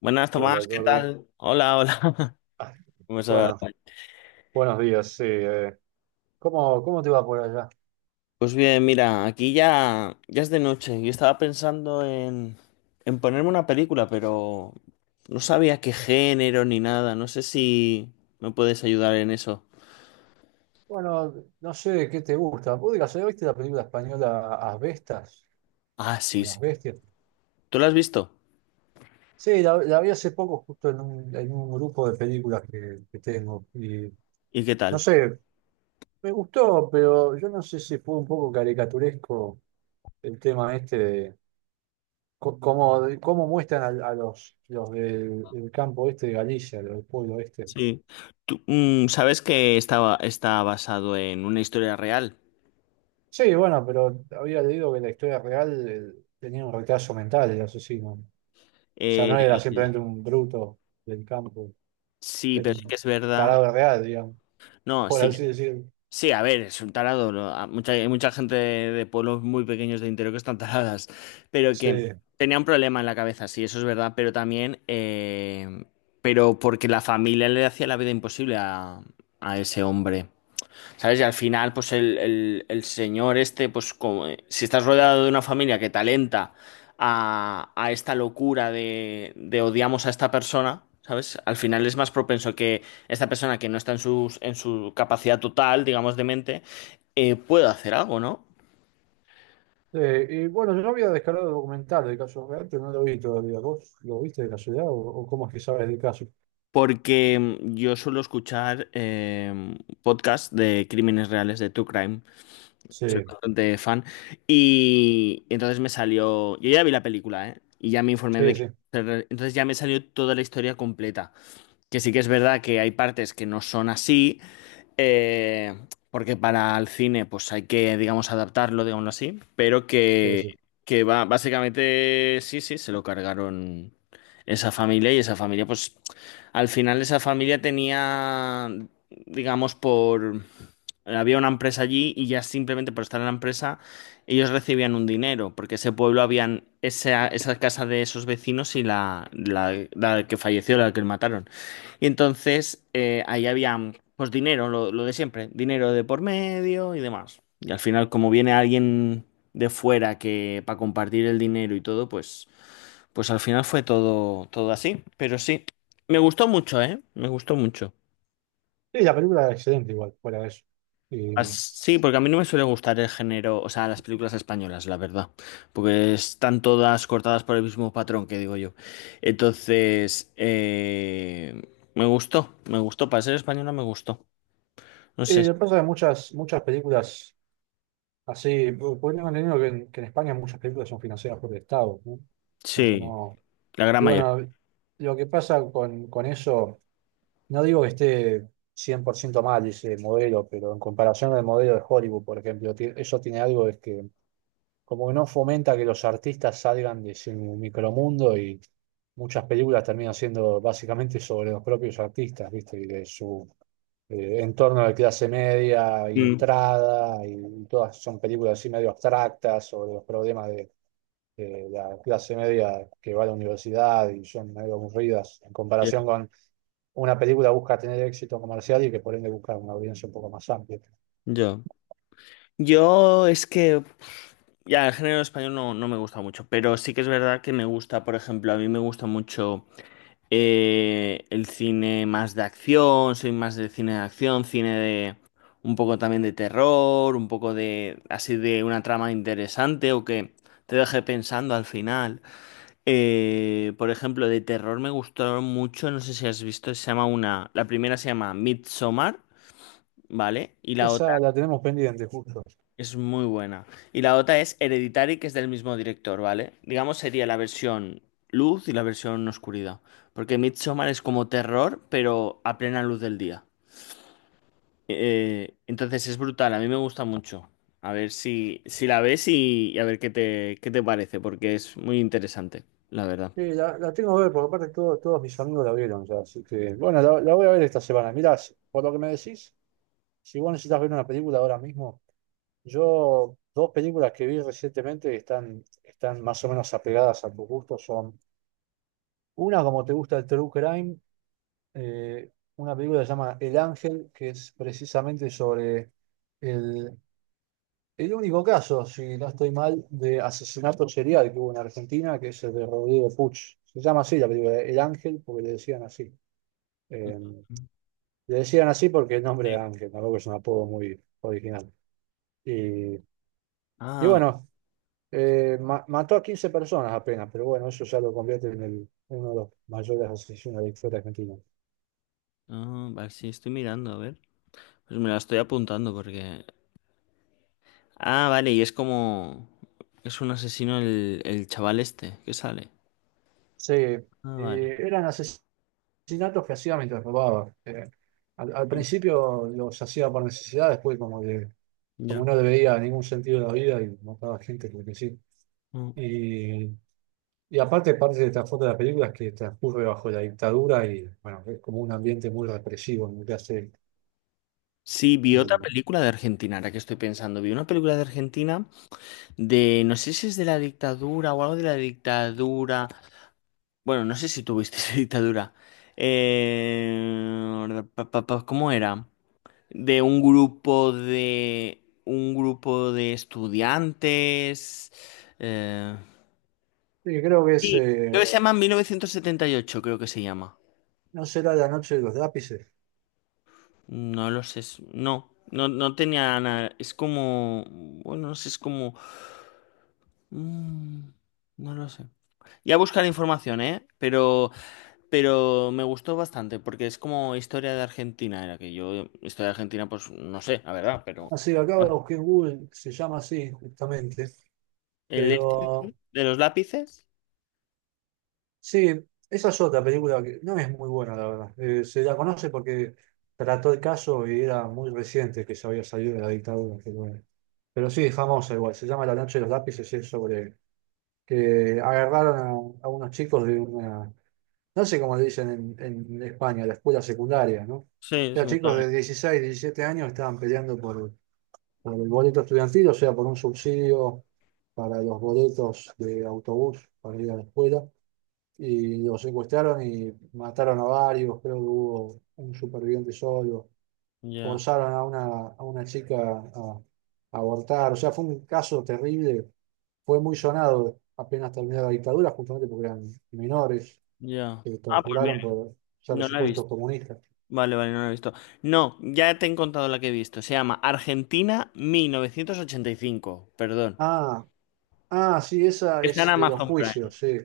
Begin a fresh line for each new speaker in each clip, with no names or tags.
Buenas, Tomás,
Hola
¿qué
Jordi.
tal? Hola, hola.
Ah,
¿Cómo estás?
Bueno, buenos días. Sí, ¿Cómo te va por allá?
Pues bien, mira, aquí ya es de noche. Yo estaba pensando en ponerme una película, pero no sabía qué género ni nada. No sé si me puedes ayudar en eso.
Bueno, no sé qué te gusta. ¿Vos digas, ¿viste la película española Asbestas?
Ah,
O
sí, sí.
Las Bestias.
¿Tú la has visto?
Sí, la vi hace poco justo en un grupo de películas que tengo. Y
¿Y qué
no
tal?
sé, me gustó, pero yo no sé si fue un poco caricaturesco el tema este de cómo muestran a, a los del campo este de Galicia, los del pueblo este.
Sí. Tú, sabes que está basado en una historia real.
Sí, bueno, pero había leído que la historia real tenía un retraso mental el asesino. O sea,
Eh,
no era simplemente un bruto del campo,
sí,
era
pero sí que
un
es verdad.
tarado real, digamos,
No,
por
sí.
así decirlo.
Sí, a ver, es un tarado, ¿no? Hay mucha gente de pueblos muy pequeños de interior que están taradas, pero que
Sí.
tenía un problema en la cabeza, sí, eso es verdad, pero también, pero porque la familia le hacía la vida imposible a ese hombre. ¿Sabes? Y al final, pues el señor este, pues como, si estás rodeado de una familia que te alenta a esta locura de odiamos a esta persona, ¿sabes? Al final es más propenso que esta persona que no está en su capacidad total, digamos, de mente, pueda hacer algo, ¿no?
Y bueno, yo había descargado el documental del caso real, pero no lo vi todavía. ¿Vos lo viste de casualidad o cómo es que sabes del caso?
Porque yo suelo escuchar podcasts de crímenes reales, de true crime. Soy
Sí,
bastante fan. Y entonces me salió. Yo ya vi la película, ¿eh? Y ya me informé de
sí,
que.
sí,
Entonces ya me salió toda la historia completa. Que sí que es verdad que hay partes que no son así, eh, porque para el cine pues hay que, digamos, adaptarlo, digámoslo así, pero
sí,
que,
sí.
que va, básicamente sí, sí, se lo cargaron esa familia, y esa familia, pues al final esa familia tenía, digamos, por. Había una empresa allí y ya simplemente por estar en la empresa ellos recibían un dinero, porque ese pueblo habían esa, casa de esos vecinos y la que falleció, la que mataron. Y entonces ahí había pues dinero, lo de siempre, dinero de por medio y demás. Y al final, como viene alguien de fuera que para compartir el dinero y todo, pues al final fue todo así. Pero sí, me gustó mucho, ¿eh? Me gustó mucho.
Sí, la película era excelente igual, fuera de eso. Y,
As- Sí, porque a mí no me suele gustar el género, o sea, las películas españolas, la verdad, porque están todas cortadas por el mismo patrón que digo yo. Entonces, me gustó, para ser española me gustó. No
y
sé.
lo que pasa es que muchas películas podríamos entendido que en España muchas películas son financiadas por el Estado, ¿no? O sea que
Sí,
no.
la gran
Y
mayoría.
bueno, lo que pasa con eso, no digo que esté 100% mal ese modelo, pero en comparación al modelo de Hollywood, por ejemplo, eso tiene algo es que como que no fomenta que los artistas salgan de su micromundo y muchas películas terminan siendo básicamente sobre los propios artistas, ¿viste? Y de su en torno a la clase media,
Mm,
ilustrada, y todas son películas así medio abstractas sobre los problemas de la clase media que va a la universidad y son medio aburridas en
ya.
comparación con una película que busca tener éxito comercial y que por ende busca una audiencia un poco más amplia.
Yo. Yo es que, ya, el género español no me gusta mucho, pero sí que es verdad que me gusta. Por ejemplo, a mí me gusta mucho el cine más de acción, soy más de cine de acción, cine de un poco también de terror, un poco de así de una trama interesante o que te deje pensando al final. Por ejemplo, de terror me gustó mucho, no sé si has visto, se llama la primera se llama Midsommar, ¿vale? Y la otra
Esa la tenemos pendiente, justo.
es muy buena. Y la otra es Hereditary, que es del mismo director, ¿vale? Digamos, sería la versión luz y la versión oscuridad. Porque Midsommar es como terror, pero a plena luz del día. Entonces es brutal, a mí me gusta mucho. A ver si la ves y a ver qué te parece, porque es muy interesante, la verdad.
Sí, la tengo que ver, porque aparte todos mis amigos la vieron ya, así que bueno, la voy a ver esta semana. Mirá, por lo que me decís, si vos necesitas ver una película ahora mismo, yo dos películas que vi recientemente que están, están más o menos apegadas a tu gusto son una como te gusta el True Crime, eh, una película que se llama El Ángel, que es precisamente sobre el, el único caso, si no estoy mal, de asesinato serial que hubo en Argentina, que es el de Rodrigo Puch. Se llama así la película, El Ángel, porque le decían así. Eh, Le decían así porque el nombre
Sí.
era Ángel, tampoco es un apodo muy original. Y, y
Ah, vale.
bueno, mató a 15 personas apenas, pero bueno, eso ya lo convierte en uno de los mayores asesinos de la historia argentina.
Ah, vale, sí, estoy mirando, a ver. Pues me la estoy apuntando porque. Ah, vale, y es como. Es un asesino el chaval este que sale.
Sí,
Ah, vale.
eran asesinatos que hacía mientras robaba. Al
Mm.
principio los hacía por necesidad, después como que como
Ya.
no le veía ningún sentido de la vida y mataba gente porque sí.
Mm.
Y, y aparte, parte de trasfondo de la película es que transcurre bajo la dictadura y bueno, es como un ambiente muy represivo en el que hace.
Sí, vi otra
Y,
película de Argentina, ahora que estoy pensando. Vi una película de Argentina, no sé si es de la dictadura o algo de la dictadura. Bueno, no sé si tuviste esa dictadura. ¿Cómo era? De un grupo de. Un grupo de estudiantes. eh,
y creo que es,
Sí, creo que se llama 1978, creo que se llama.
no será la noche de los lápices.
No lo sé. No, no, no tenía nada. Es como. Bueno, no sé, es como. mm, no lo sé. Ya buscaré información, ¿eh? Pero me gustó bastante, porque es como historia de Argentina, era que yo, historia de Argentina, pues no sé, la verdad, pero.
Así, acá lo busqué en Google, se llama así justamente,
¿El E
pero
de los lápices?
sí, esa es otra película que no es muy buena, la verdad. Se la conoce porque trató el caso y era muy reciente que se había salido de la dictadura. Pero, bueno. Pero sí, es famosa igual. Se llama La noche de los lápices y es sobre que agarraron a unos chicos de una, no sé cómo le dicen en España, la escuela secundaria, ¿no? O
Sí,
sea, chicos
secundario.
de 16, 17 años estaban peleando por el boleto estudiantil, o sea, por un subsidio para los boletos de autobús para ir a la escuela y lo secuestraron y mataron a varios, creo que hubo un superviviente solo,
Ya,
forzaron a una chica a abortar, o sea, fue un caso terrible, fue muy sonado apenas terminó la dictadura, justamente porque eran menores
ya.
que
Ah, pues mira,
torturaron por ser
no la he
supuestos
visto.
comunistas.
Vale, vale, no lo he visto. No, ya te he contado la que he visto. Se llama Argentina 1985, perdón.
Ah, ah, sí, esa
Está en
es de los
Amazon Prime.
juicios, sí.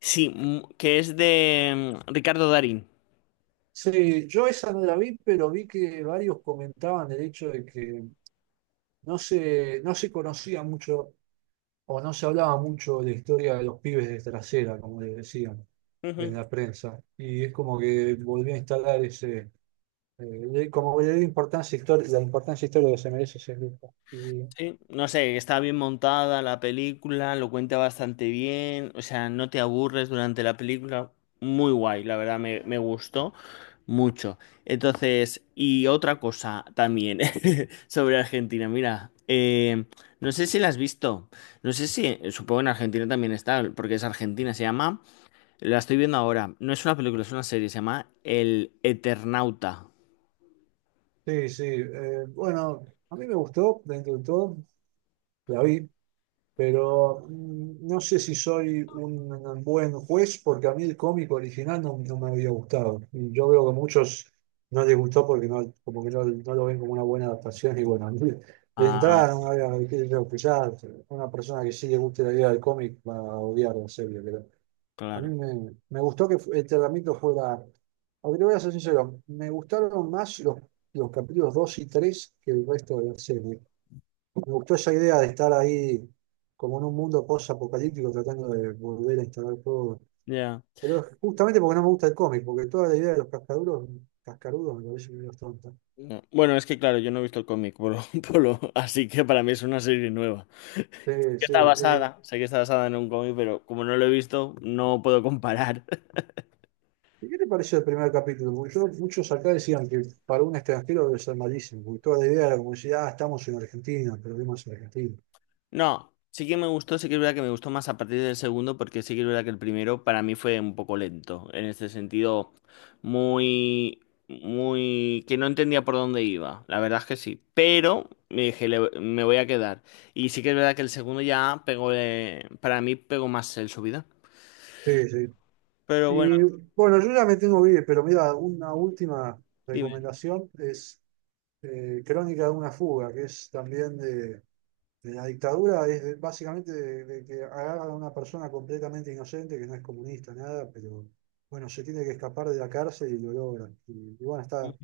Sí, que es de Ricardo Darín.
Sí, yo esa no la vi, pero vi que varios comentaban el hecho de que no se conocía mucho o no se hablaba mucho de la historia de los pibes de trasera, como les decían en la prensa. Y es como que volví a instalar ese, eh, como le di importancia la importancia histórica que se merece ese grupo. Y,
Sí, no sé, está bien montada la película, lo cuenta bastante bien, o sea, no te aburres durante la película, muy guay, la verdad me gustó mucho. Entonces, y otra cosa también sobre Argentina, mira, no sé si la has visto, no sé si, supongo en Argentina también está, porque es Argentina, se llama, la estoy viendo ahora, no es una película, es una serie, se llama El Eternauta.
sí, sí, bueno, a mí me gustó dentro de todo, la vi, pero no sé si soy un buen juez porque a mí el cómico original no me había gustado. Y yo veo que a muchos no les gustó porque como que no lo ven como una buena adaptación. Y bueno, a mí de
Ah,
entrada no me había, qué sé yo, que una persona que sí le guste la idea del cómic va a odiar la serie. Pero a mí
claro.
me gustó que el tratamiento fuera, aunque te voy a ser sincero, me gustaron más los capítulos 2 y 3 que el resto de la serie. Me gustó esa idea de estar ahí como en un mundo post-apocalíptico tratando de volver a instalar todo.
Ya.
Pero justamente porque no me gusta el cómic, porque toda la idea de los cascarudos me parece que es tonta.
No. Bueno, es que claro, yo no he visto el cómic Polo, Polo, así que para mí es una serie nueva.
Sí, sí.
Sé que está basada en un cómic, pero como no lo he visto, no puedo comparar.
¿Y qué te pareció el primer capítulo? Porque muchos acá decían que para un extranjero debe ser malísimo, porque toda la idea era como decir, ah, estamos en Argentina, perdemos en Argentina.
No, sí que me gustó, sí que es verdad que me gustó más a partir del segundo, porque sí que es verdad que el primero para mí fue un poco lento, en este sentido, muy, muy, que no entendía por dónde iba, la verdad es que sí, pero me dije, Me voy a quedar". Y sí que es verdad que el segundo ya pegó, para mí pegó más el subida.
Sí, sí.
Pero bueno,
Y bueno, yo ya me tengo que ir, pero mira, una última
dime.
recomendación es Crónica de una fuga, que es también de la dictadura básicamente de que agarran a una persona completamente inocente que no es comunista, nada, pero bueno, se tiene que escapar de la cárcel y lo logran. Y bueno, está,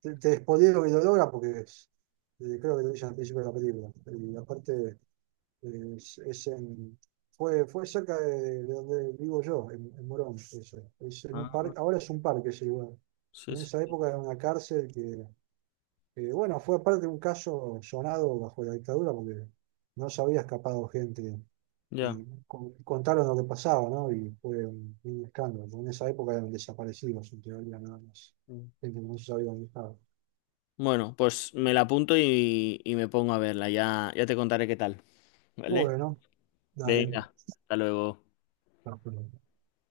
te spoileo que lo logran porque creo que lo dicen al principio de la película. Y aparte es en, fue cerca de donde vivo yo, en Morón, eso. Es en un
Ah,
parque, ahora es un parque ese lugar.
sí,
En esa
sí.
época era una cárcel que bueno, fue aparte un caso sonado bajo la dictadura porque no se había escapado gente
Ya.
y contaron lo que pasaba, ¿no? Y fue un escándalo. En esa época eran desaparecidos, en teoría, nada más.
Mm.
Gente que no se sabía dónde estaba.
Bueno, pues me la apunto y me pongo a verla. Ya te contaré qué tal, ¿vale?
Bueno, dale.
Venga, hasta luego.
Perfecto.